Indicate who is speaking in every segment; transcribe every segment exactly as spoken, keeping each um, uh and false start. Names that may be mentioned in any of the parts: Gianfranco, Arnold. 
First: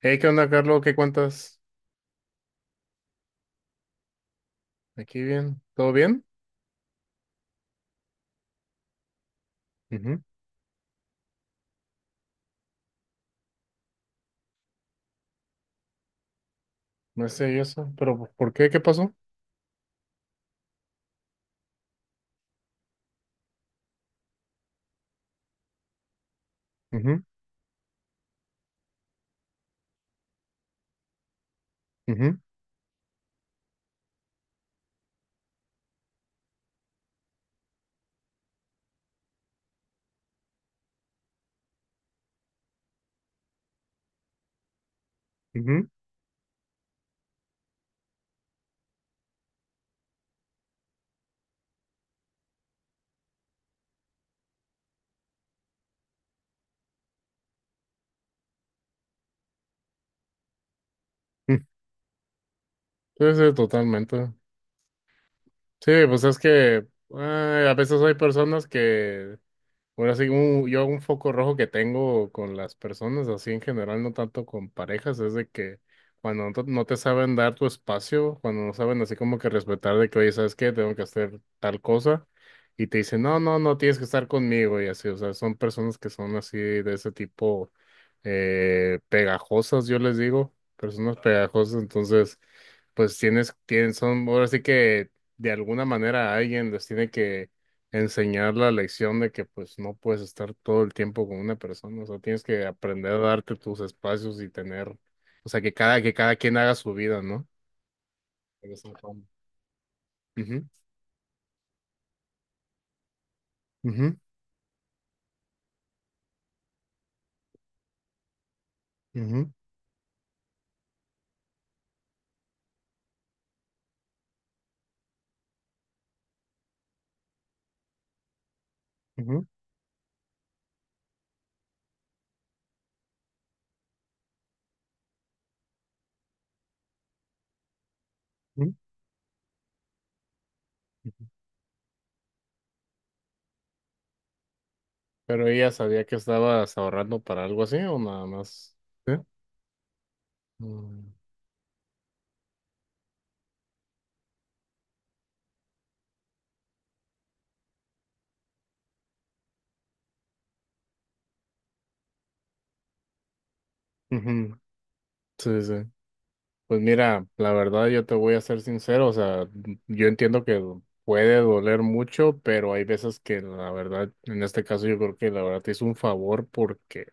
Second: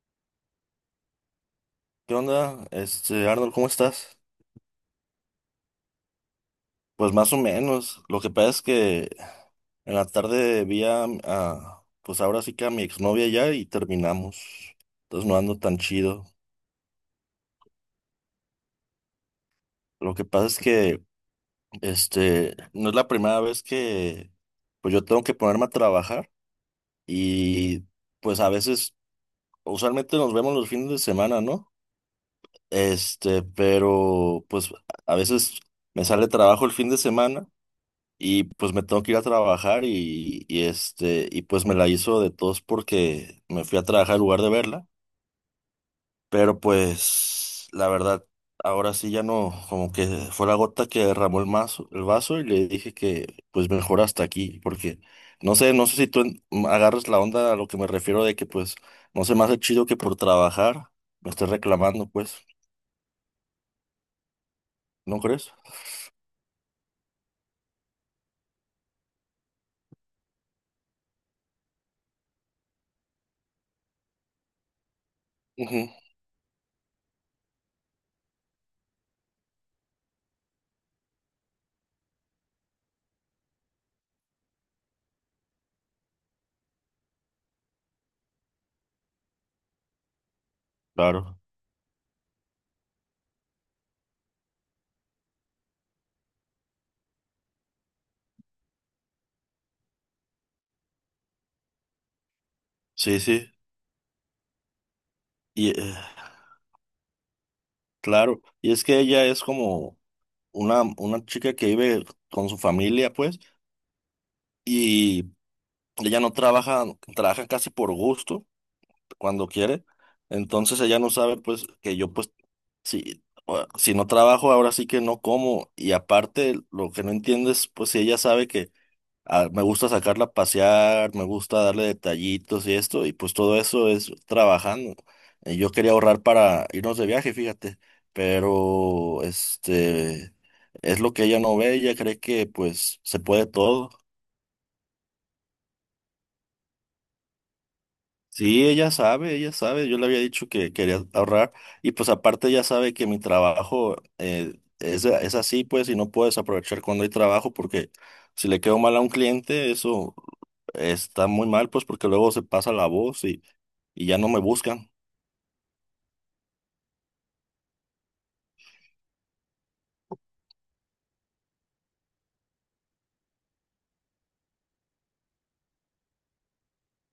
Speaker 1: Hey, ¿qué onda, Carlos? ¿Qué cuentas?
Speaker 2: ¿Qué onda? Este, Arnold, ¿cómo estás?
Speaker 1: ¿Aquí bien? ¿Todo bien?
Speaker 2: Pues más o menos. Lo que pasa es que en la
Speaker 1: Ujú.
Speaker 2: tarde vi a, a- pues ahora sí que a mi exnovia ya y terminamos. Entonces no ando tan chido.
Speaker 1: No sé yo eso, pero ¿por por qué? ¿Qué pasó?
Speaker 2: Lo que pasa es que, este, no es la primera vez que, pues yo tengo que ponerme a trabajar
Speaker 1: Ujú,
Speaker 2: y pues a veces, usualmente nos vemos los fines de semana, ¿no?
Speaker 1: ujú,
Speaker 2: Este, pero pues a veces me sale trabajo el fin de semana. Y pues me tengo que ir a trabajar y, y este, y pues me la hizo de tos porque me fui a trabajar en lugar de verla.
Speaker 1: ujú,
Speaker 2: Pero pues la verdad, ahora sí ya no, como que fue la gota que derramó el mazo, el vaso, y le dije que pues mejor hasta aquí, porque no sé, no sé si tú en- agarras la onda a lo que me refiero de que pues no se me hace chido que por trabajar me estés
Speaker 1: ujú.
Speaker 2: reclamando, pues,
Speaker 1: Sí, sí, totalmente.
Speaker 2: ¿no crees?
Speaker 1: Sí, pues es que eh, a veces hay personas que, bueno, así como yo un foco rojo que tengo con las personas, así en general, no tanto con parejas, es de que
Speaker 2: Ujú.
Speaker 1: cuando no te no te saben dar tu espacio, cuando no saben así como que respetar de que, oye, ¿sabes qué? Tengo que hacer tal cosa, y te dicen, no, no, no tienes que estar conmigo, y así, o sea, son personas que son así de ese tipo eh, pegajosas, yo les digo, personas
Speaker 2: Claro.
Speaker 1: pegajosas, entonces, pues tienes, tienen, son, ahora sí que de alguna manera alguien les tiene enseñar la lección de que pues no puedes estar todo el tiempo con una persona, o sea, tienes que aprender a
Speaker 2: Sí, sí,
Speaker 1: darte tus espacios y tener, o sea,
Speaker 2: y
Speaker 1: que
Speaker 2: eh,
Speaker 1: cada, que cada quien haga su vida, ¿no?
Speaker 2: claro,
Speaker 1: De
Speaker 2: y es
Speaker 1: esa
Speaker 2: que
Speaker 1: forma.
Speaker 2: ella es como
Speaker 1: Ujú,
Speaker 2: una, una chica que vive con su familia, pues,
Speaker 1: ujú,
Speaker 2: y ella no trabaja, trabaja casi por gusto, cuando
Speaker 1: ujú,
Speaker 2: quiere. Entonces ella no sabe, pues, que yo, pues, si, o- si no trabajo, ahora sí que no como. Y aparte, lo que no entiende es, pues, si ella sabe que
Speaker 1: ujú,
Speaker 2: a- me gusta sacarla a pasear, me gusta darle detallitos y esto, y pues todo eso es trabajando. Eh, Yo quería ahorrar para irnos de viaje, fíjate,
Speaker 1: ujú.
Speaker 2: pero este es lo que ella no ve, ella cree que pues se puede todo.
Speaker 1: Pero ella sabía que estabas ahorrando para algo así o nada
Speaker 2: Sí,
Speaker 1: más.
Speaker 2: ella
Speaker 1: ¿Sí?
Speaker 2: sabe, ella sabe, yo le había dicho que quería
Speaker 1: Mm.
Speaker 2: ahorrar, y pues aparte ella sabe que mi trabajo eh, es, es así, pues, y no puedes aprovechar cuando hay trabajo porque si le quedo mal a un cliente eso está muy mal, pues, porque luego se pasa la voz y, y ya no me
Speaker 1: Ujú.
Speaker 2: buscan.
Speaker 1: Sí, sí, sí. Pues mira, la verdad yo te voy a ser sincero, o sea, yo entiendo que puede doler mucho, pero hay veces que la verdad, en este caso yo creo que la verdad te hizo un favor porque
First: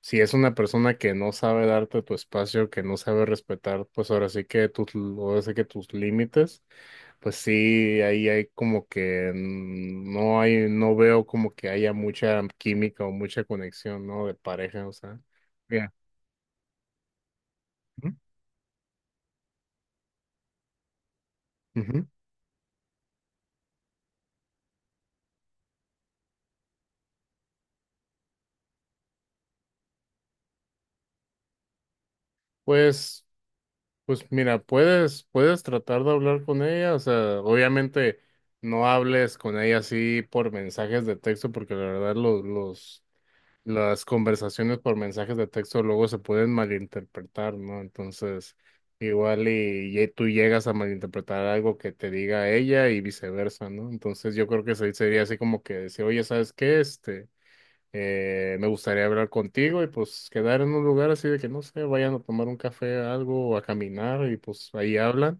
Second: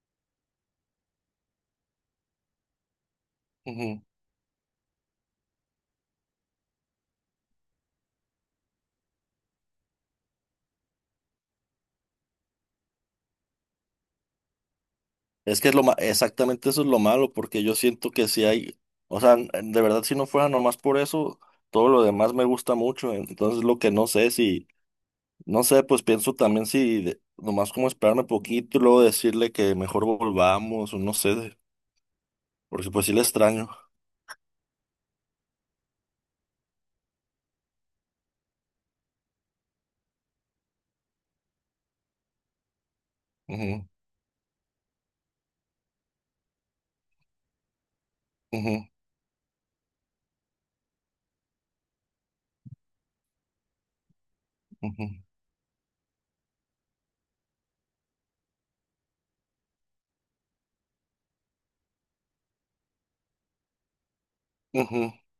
Speaker 1: si es una persona que no sabe darte tu espacio, que no sabe respetar,
Speaker 2: Ujú.
Speaker 1: pues ahora sí que tus, ahora sí que tus límites, pues sí, ahí hay como que mm, no hay, no veo como que haya mucha química o mucha conexión, ¿no? De pareja, o sea.
Speaker 2: Es que es lo
Speaker 1: Ya.
Speaker 2: ma- exactamente eso es lo malo, porque yo siento
Speaker 1: Ujú.
Speaker 2: que si hay, o sea, de verdad, si no fuera nomás por eso, todo lo
Speaker 1: Ujú.
Speaker 2: demás me gusta mucho, entonces lo que no sé si... No sé, pues pienso también si de- nomás como esperarme poquito y luego decirle que mejor volvamos, o no sé, de- porque pues sí le
Speaker 1: Pues
Speaker 2: extraño.
Speaker 1: Pues mira, puedes, puedes tratar de hablar con ella, o sea, obviamente no hables con ella así por mensajes de texto, porque la verdad los, los,
Speaker 2: Ujú,
Speaker 1: las conversaciones por mensajes de texto luego se pueden malinterpretar, ¿no? Entonces,
Speaker 2: ujú,
Speaker 1: igual y, y tú llegas a malinterpretar algo que te diga ella y viceversa, ¿no? Entonces yo creo que se- sería
Speaker 2: ujú,
Speaker 1: así como que decir, oye, ¿sabes qué? Este... Eh, me gustaría hablar contigo y pues quedar en un lugar así de que no sé, vayan a tomar un café, algo, o a caminar y pues ahí
Speaker 2: ujú.
Speaker 1: hablan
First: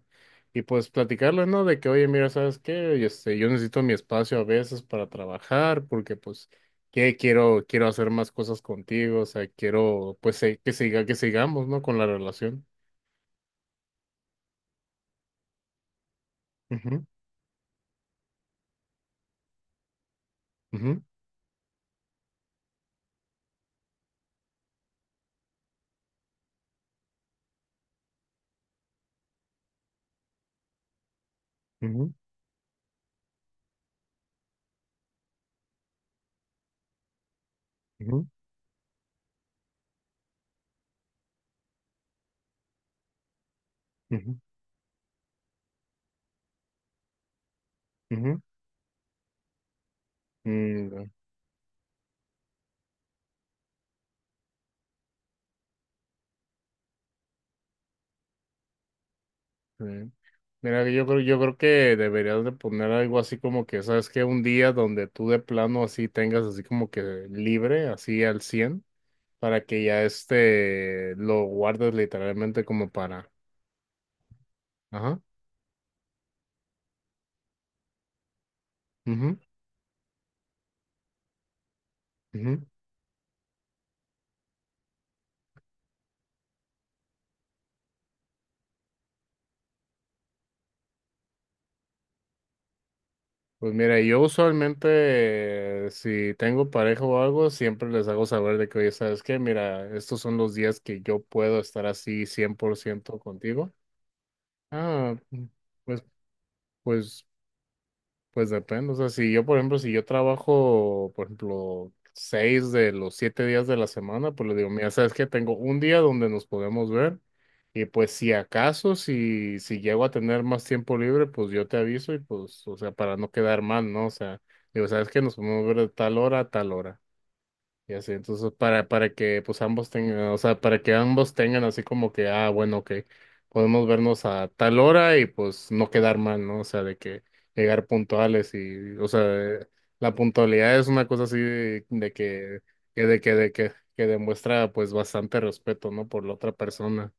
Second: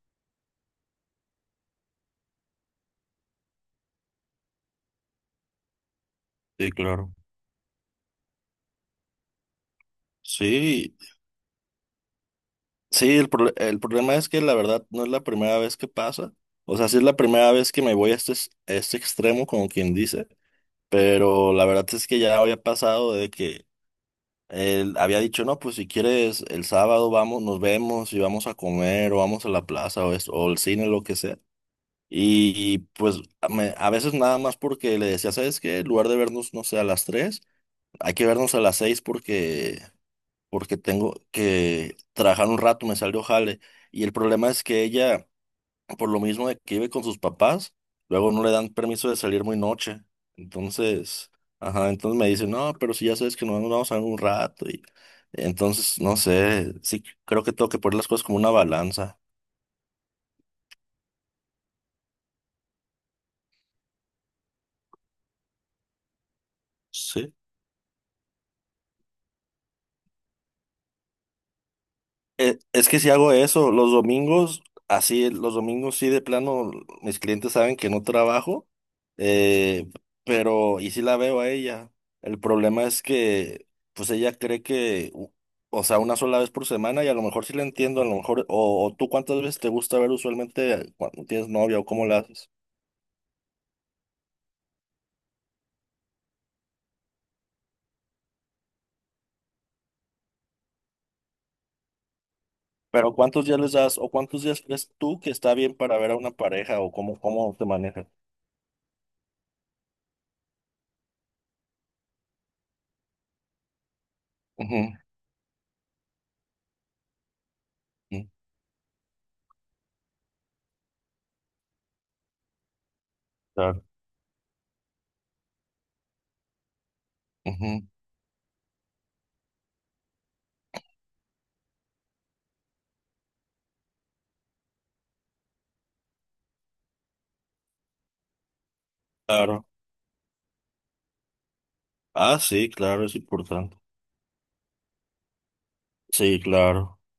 Speaker 1: y pues platicarles, ¿no? De que, oye, mira, ¿sabes qué? Este, yo necesito mi espacio a veces para trabajar porque pues
Speaker 2: Sí, claro.
Speaker 1: que quiero, quiero hacer más cosas contigo, o sea, quiero pues se- que
Speaker 2: Sí,
Speaker 1: siga, que sigamos, ¿no? Con la relación.
Speaker 2: sí, el, prole- el problema es que la verdad no es la primera vez que pasa. O sea, sí es
Speaker 1: Ujú,
Speaker 2: la primera vez que me voy a este, es- a este extremo, como quien dice,
Speaker 1: ujú,
Speaker 2: pero la verdad es que ya había pasado de que él había dicho, no, pues si quieres el sábado vamos, nos vemos y vamos a comer o vamos a la plaza o, esto, o el cine, lo que sea.
Speaker 1: ujú,
Speaker 2: Y pues a me- a veces nada más porque le decía, ¿sabes qué? En lugar de vernos, no sé, a las tres, hay que
Speaker 1: ujú,
Speaker 2: vernos a las seis, porque, porque tengo que trabajar un rato, me salió jale. Y el
Speaker 1: ujú,
Speaker 2: problema es que ella, por lo mismo de que vive con sus papás, luego
Speaker 1: ujú.
Speaker 2: no le dan permiso de salir muy noche.
Speaker 1: Mm.
Speaker 2: Entonces, ajá, entonces me dice, no, pero si ya sabes que nos vamos vamos a ver un rato. Y entonces, no sé, sí, creo que tengo que poner las cosas como una balanza.
Speaker 1: Sí. Mira, yo creo, yo creo que deberías de poner algo así como que, ¿sabes que Un día donde tú de plano así tengas así como que
Speaker 2: Sí.
Speaker 1: libre, así al cien para que ya este lo guardes
Speaker 2: Eh,
Speaker 1: literalmente
Speaker 2: Es
Speaker 1: como
Speaker 2: que si
Speaker 1: para...
Speaker 2: hago eso, los domingos,
Speaker 1: Ajá.
Speaker 2: así, los domingos sí de plano, mis clientes saben que no trabajo,
Speaker 1: Ujú,
Speaker 2: eh, pero, y sí la veo a ella. El
Speaker 1: ujú.
Speaker 2: problema es que, pues ella cree que, u- o sea, una sola vez por semana, y a lo mejor sí la entiendo, a lo mejor, o, o tú cuántas veces te gusta ver usualmente eh, cuando tienes novia, o cómo la haces,
Speaker 1: Pues mira, yo usualmente eh, si tengo pareja o algo, siempre les hago saber de que, oye, ¿sabes qué? Mira, estos son los días que yo puedo estar así cien por
Speaker 2: pero
Speaker 1: ciento
Speaker 2: cuántos días
Speaker 1: contigo.
Speaker 2: les das, o cuántos días crees
Speaker 1: Ah,
Speaker 2: tú que está bien para
Speaker 1: pues...
Speaker 2: ver a una pareja, o cómo,
Speaker 1: Pues
Speaker 2: cómo te manejas.
Speaker 1: Pues depende, o sea, si yo, por ejemplo, si yo trabajo, por ejemplo, seis de los siete días de la semana, pues le digo, mira,
Speaker 2: Ujú,
Speaker 1: sabes que tengo un día donde nos podemos ver y pues
Speaker 2: ujú,
Speaker 1: si acaso, si, si llego a tener más tiempo libre, pues yo te aviso y pues, o sea, para no quedar
Speaker 2: claro,
Speaker 1: mal, ¿no? O sea, digo, sabes que nos podemos ver de tal hora a tal hora.
Speaker 2: ujú,
Speaker 1: Y así, entonces, para, para que pues ambos tengan, o sea, para que ambos tengan así como que, ah, bueno, que podemos vernos a tal hora y pues no quedar mal, ¿no? O sea, de que llegar puntuales y, o sea,
Speaker 2: claro.
Speaker 1: eh, la puntualidad es una cosa así de, de
Speaker 2: Ah,
Speaker 1: que,
Speaker 2: sí, claro,
Speaker 1: que,
Speaker 2: es
Speaker 1: de que, de que,
Speaker 2: importante.
Speaker 1: que demuestra pues bastante respeto, ¿no? Por la
Speaker 2: Sí,
Speaker 1: otra
Speaker 2: claro.
Speaker 1: persona.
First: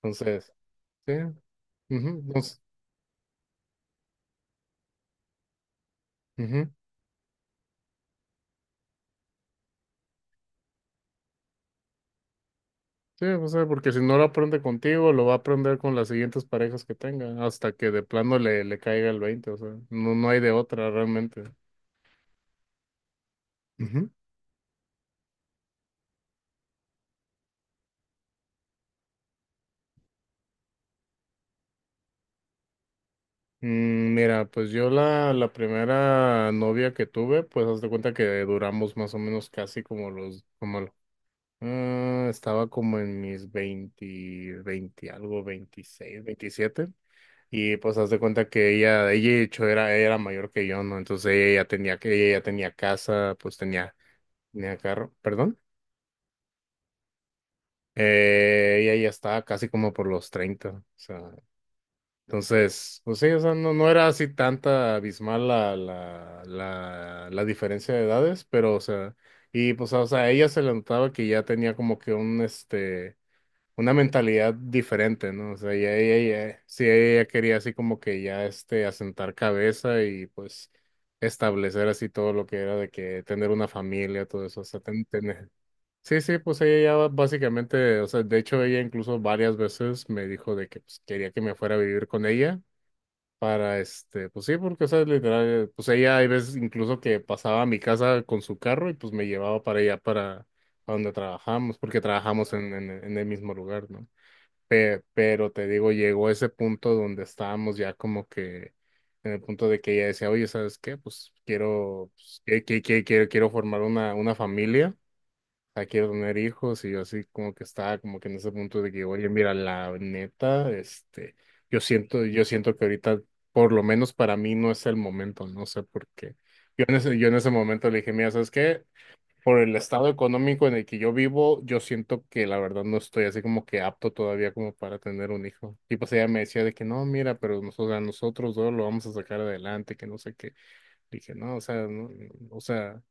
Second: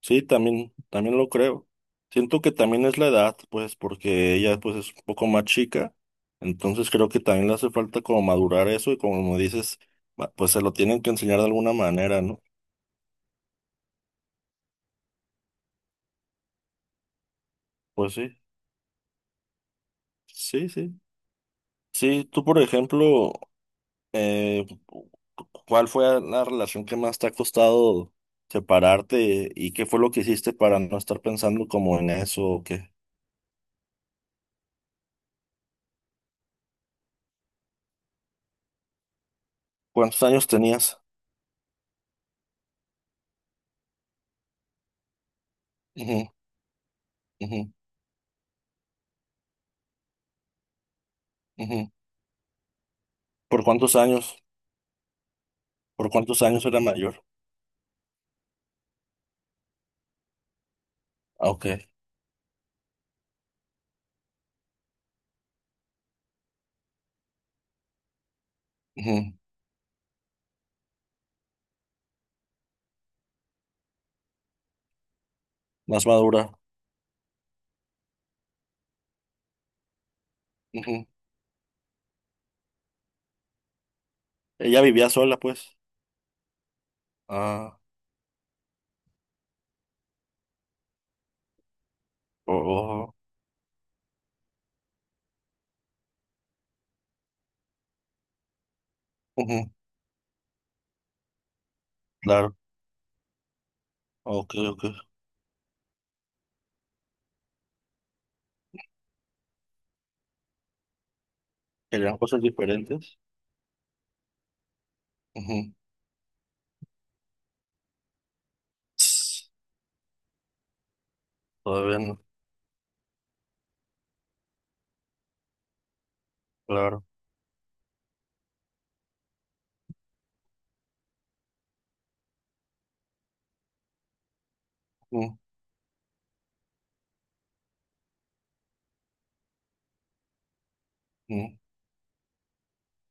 Speaker 2: Sí,
Speaker 1: Entonces,
Speaker 2: también,
Speaker 1: sí.
Speaker 2: también lo creo. Siento que también es la edad, pues, porque ella, pues, es un poco más chica.
Speaker 1: Mhm.
Speaker 2: Entonces creo que también le hace falta como madurar eso y, como dices, ma- pues se lo tienen que enseñar de alguna manera, ¿no?
Speaker 1: Sí, o sea, porque si no lo aprende contigo, lo va a aprender con las siguientes parejas que tenga, hasta que de
Speaker 2: Pues
Speaker 1: plano
Speaker 2: sí,
Speaker 1: le, le caiga el veinte, o sea, no, no hay de
Speaker 2: sí,
Speaker 1: otra
Speaker 2: sí.
Speaker 1: realmente.
Speaker 2: Sí, tú, por ejemplo,
Speaker 1: Ujú.
Speaker 2: eh, ¿cuál fue la relación que más te ha costado separarte y qué fue lo que hiciste para no estar pensando como en eso o qué?
Speaker 1: Mm. Mira, pues yo la, la primera novia que tuve, pues haz de cuenta que duramos más o menos casi como
Speaker 2: ¿Cuántos
Speaker 1: los,
Speaker 2: años
Speaker 1: como lo-
Speaker 2: tenías?
Speaker 1: ah, estaba como en mis veinte, veinte algo, veintiséis, veintisiete,
Speaker 2: Ujú,
Speaker 1: y pues haz de cuenta que ella, ella de hecho era, era mayor que yo, ¿no? Entonces ella ya
Speaker 2: ujú.
Speaker 1: tenía, que- ella ya tenía casa, pues
Speaker 2: ¿Por
Speaker 1: tenía
Speaker 2: cuántos años?
Speaker 1: Tenía carro, perdón.
Speaker 2: ¿Por cuántos años era mayor?
Speaker 1: Eh, ella ya estaba casi como por los treinta, o sea,
Speaker 2: Ah, ok.
Speaker 1: entonces, pues sí, o sea, no, no era así tanta abismal la, la, la, la diferencia de edades, pero, o sea,
Speaker 2: Ujú.
Speaker 1: y pues, o sea, a ella se le notaba que ya tenía como que un, este, una mentalidad diferente, ¿no? O sea, ya
Speaker 2: Más
Speaker 1: ella,
Speaker 2: madura.
Speaker 1: ya- sí, ella ya quería así como que ya, este, asentar cabeza y pues
Speaker 2: Ujú.
Speaker 1: establecer así todo lo que era de que tener una familia, todo eso, o
Speaker 2: Ella
Speaker 1: sea,
Speaker 2: vivía sola,
Speaker 1: tener.
Speaker 2: pues.
Speaker 1: Sí, sí, pues ella ya
Speaker 2: Ah,
Speaker 1: básicamente, o sea, de hecho ella incluso varias veces me dijo de que pues, quería que me fuera a vivir con
Speaker 2: oh,
Speaker 1: ella
Speaker 2: oh,
Speaker 1: para este, pues sí, porque o sea, literal, pues ella hay veces incluso que pasaba a mi casa con su carro y pues me llevaba
Speaker 2: ujú.
Speaker 1: para allá para a donde trabajamos, porque trabajamos
Speaker 2: Claro.
Speaker 1: en, en, en el mismo lugar, ¿no?
Speaker 2: Ok,
Speaker 1: Pe-
Speaker 2: ok.
Speaker 1: pero te digo, llegó ese punto donde estábamos ya como que en el punto de que ella decía, oye, ¿sabes qué? Pues quiero,
Speaker 2: Querían
Speaker 1: pues,
Speaker 2: cosas
Speaker 1: que, que- que-
Speaker 2: diferentes.
Speaker 1: quiero, quiero formar una, una familia,
Speaker 2: Ujú.
Speaker 1: sea, quiero tener hijos, y yo así como que estaba como que en ese punto de que, oye,
Speaker 2: Tss.
Speaker 1: mira, la neta, este, yo
Speaker 2: Todavía no.
Speaker 1: siento, yo siento que ahorita, por lo menos para mí, no es el momento, no sé por qué. Yo en
Speaker 2: Claro.
Speaker 1: ese, yo en ese momento le dije, mira, ¿sabes qué? Por el estado económico en el que yo vivo, yo siento que la verdad no estoy así como que apto todavía como para tener
Speaker 2: Ujú,
Speaker 1: un hijo. Y pues ella me decía de que no, mira, pero nosotros, a nosotros dos lo vamos a sacar adelante, que no sé qué. Dije, no,
Speaker 2: ujú.
Speaker 1: o sea, no, o sea.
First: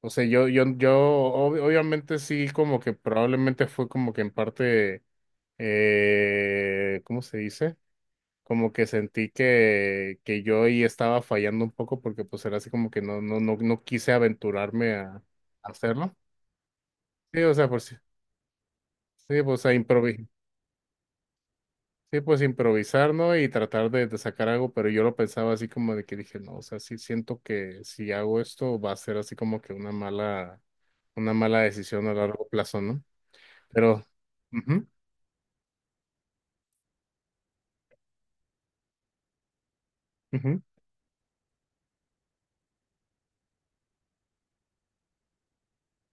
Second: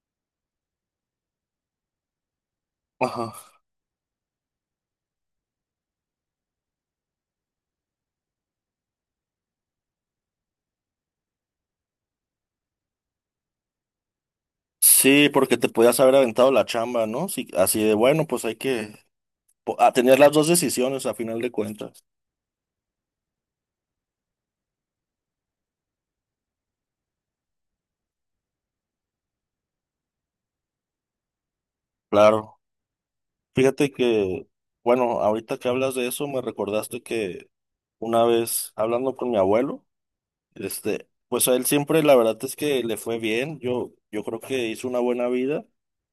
Speaker 1: O sea, yo, yo, yo ob- obviamente sí, como que
Speaker 2: Ajá.
Speaker 1: probablemente fue como que en parte, eh, ¿cómo se dice? Como que sentí que, que yo ahí estaba fallando un poco porque pues era así como que no, no, no, no quise aventurarme a, a
Speaker 2: Sí, porque te podías
Speaker 1: hacerlo.
Speaker 2: haber aventado la chamba, ¿no?
Speaker 1: Sí,
Speaker 2: Sí,
Speaker 1: o sea,
Speaker 2: así
Speaker 1: pues
Speaker 2: de
Speaker 1: sí,
Speaker 2: bueno, pues hay que
Speaker 1: sí, pues a
Speaker 2: po- a tener
Speaker 1: improvisar.
Speaker 2: las dos decisiones a final de cuentas.
Speaker 1: Sí, pues improvisar, ¿no? Y tratar de, de sacar algo, pero yo lo pensaba así como de que dije, no, o sea, sí siento que si hago esto va a ser así como que una mala, una mala decisión a largo
Speaker 2: Claro.
Speaker 1: plazo, ¿no?
Speaker 2: Fíjate
Speaker 1: Pero,
Speaker 2: que,
Speaker 1: Ujú,
Speaker 2: bueno, ahorita que hablas de eso, me recordaste que una vez hablando con mi abuelo,
Speaker 1: ujú,
Speaker 2: este, pues a él siempre la verdad es que le fue bien. Yo, yo creo que hizo una buena vida.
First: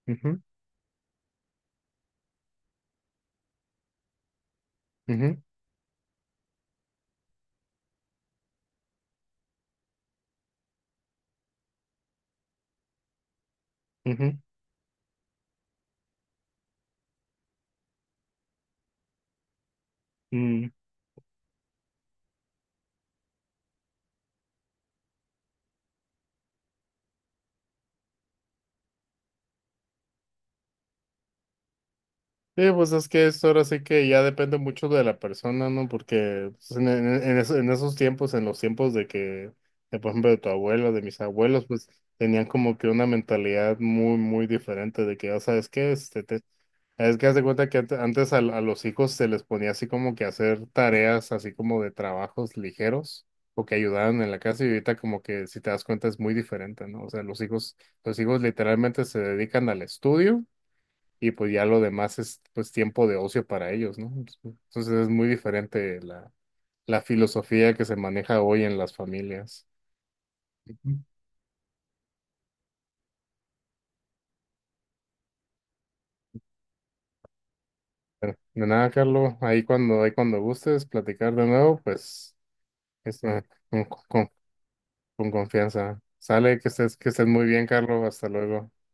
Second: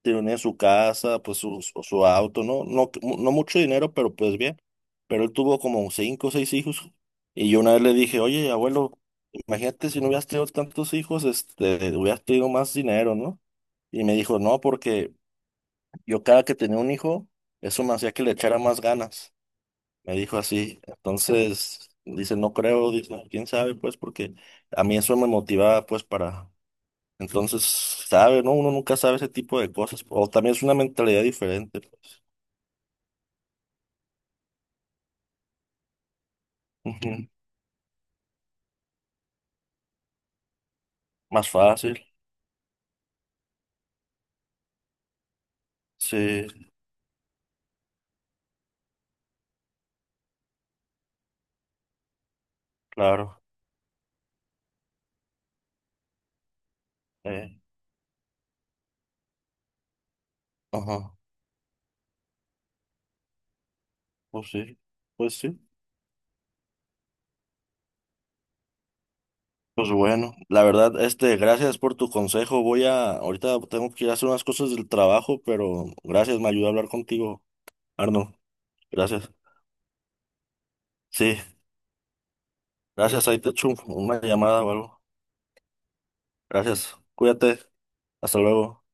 Speaker 2: Tiene
Speaker 1: ujú,
Speaker 2: su casa, pues su, su su auto, ¿no? No, no mucho dinero, pero pues bien. Pero él
Speaker 1: ujú,
Speaker 2: tuvo como cinco o seis hijos. Y yo una vez le dije, oye, abuelo, imagínate si no hubieras tenido tantos hijos, este, hubieras tenido más dinero, ¿no? Y me
Speaker 1: ujú.
Speaker 2: dijo, no, porque yo cada que tenía un hijo, eso me hacía que le echara más ganas, me dijo
Speaker 1: Mm.
Speaker 2: así. Entonces, dice, no creo, dice, quién sabe, pues, porque a mí eso me motivaba, pues, para... Entonces, sabe, ¿no? Uno nunca sabe ese tipo de cosas. O también es una mentalidad diferente, pues.
Speaker 1: Sí, pues es que eso ahora sí que ya depende mucho de la persona, ¿no? Porque pues, en, en-
Speaker 2: Ujú.
Speaker 1: en eso- en esos tiempos, en los tiempos de que, de, por ejemplo, de tu abuelo, de mis
Speaker 2: Más
Speaker 1: abuelos, pues
Speaker 2: fácil,
Speaker 1: tenían como que una mentalidad muy, muy diferente de que, ya sabes qué, este, te-
Speaker 2: sí,
Speaker 1: es que haz de cuenta que ante- antes a, a los hijos se les ponía así como que hacer tareas así como de trabajos ligeros
Speaker 2: claro.
Speaker 1: o que ayudaban en la casa y ahorita como que si te das cuenta es muy diferente, ¿no? O sea, los
Speaker 2: eh,
Speaker 1: hijos, los hijos literalmente se dedican al estudio
Speaker 2: ajá,
Speaker 1: y pues ya lo demás es pues tiempo de ocio para ellos, ¿no?
Speaker 2: pues sí,
Speaker 1: Entonces es muy
Speaker 2: pues sí.
Speaker 1: diferente la, la filosofía que se maneja hoy en las familias.
Speaker 2: Pues bueno, la
Speaker 1: Ujú.
Speaker 2: verdad, este, gracias por tu consejo. Voy a, ahorita tengo que ir a hacer unas cosas del trabajo, pero gracias, me ayudó a hablar contigo, Arno.
Speaker 1: Pero, de nada,
Speaker 2: Gracias.
Speaker 1: Carlos, ahí cuando, ahí cuando gustes platicar
Speaker 2: Sí,
Speaker 1: de nuevo, pues es,
Speaker 2: gracias. Ahí
Speaker 1: eh,
Speaker 2: te echo
Speaker 1: con-
Speaker 2: una
Speaker 1: con-
Speaker 2: llamada o algo.
Speaker 1: con confianza. Sale, que
Speaker 2: Gracias.
Speaker 1: estés, que estés muy
Speaker 2: Cuídate.
Speaker 1: bien, Carlos. Hasta
Speaker 2: Hasta
Speaker 1: luego.
Speaker 2: luego.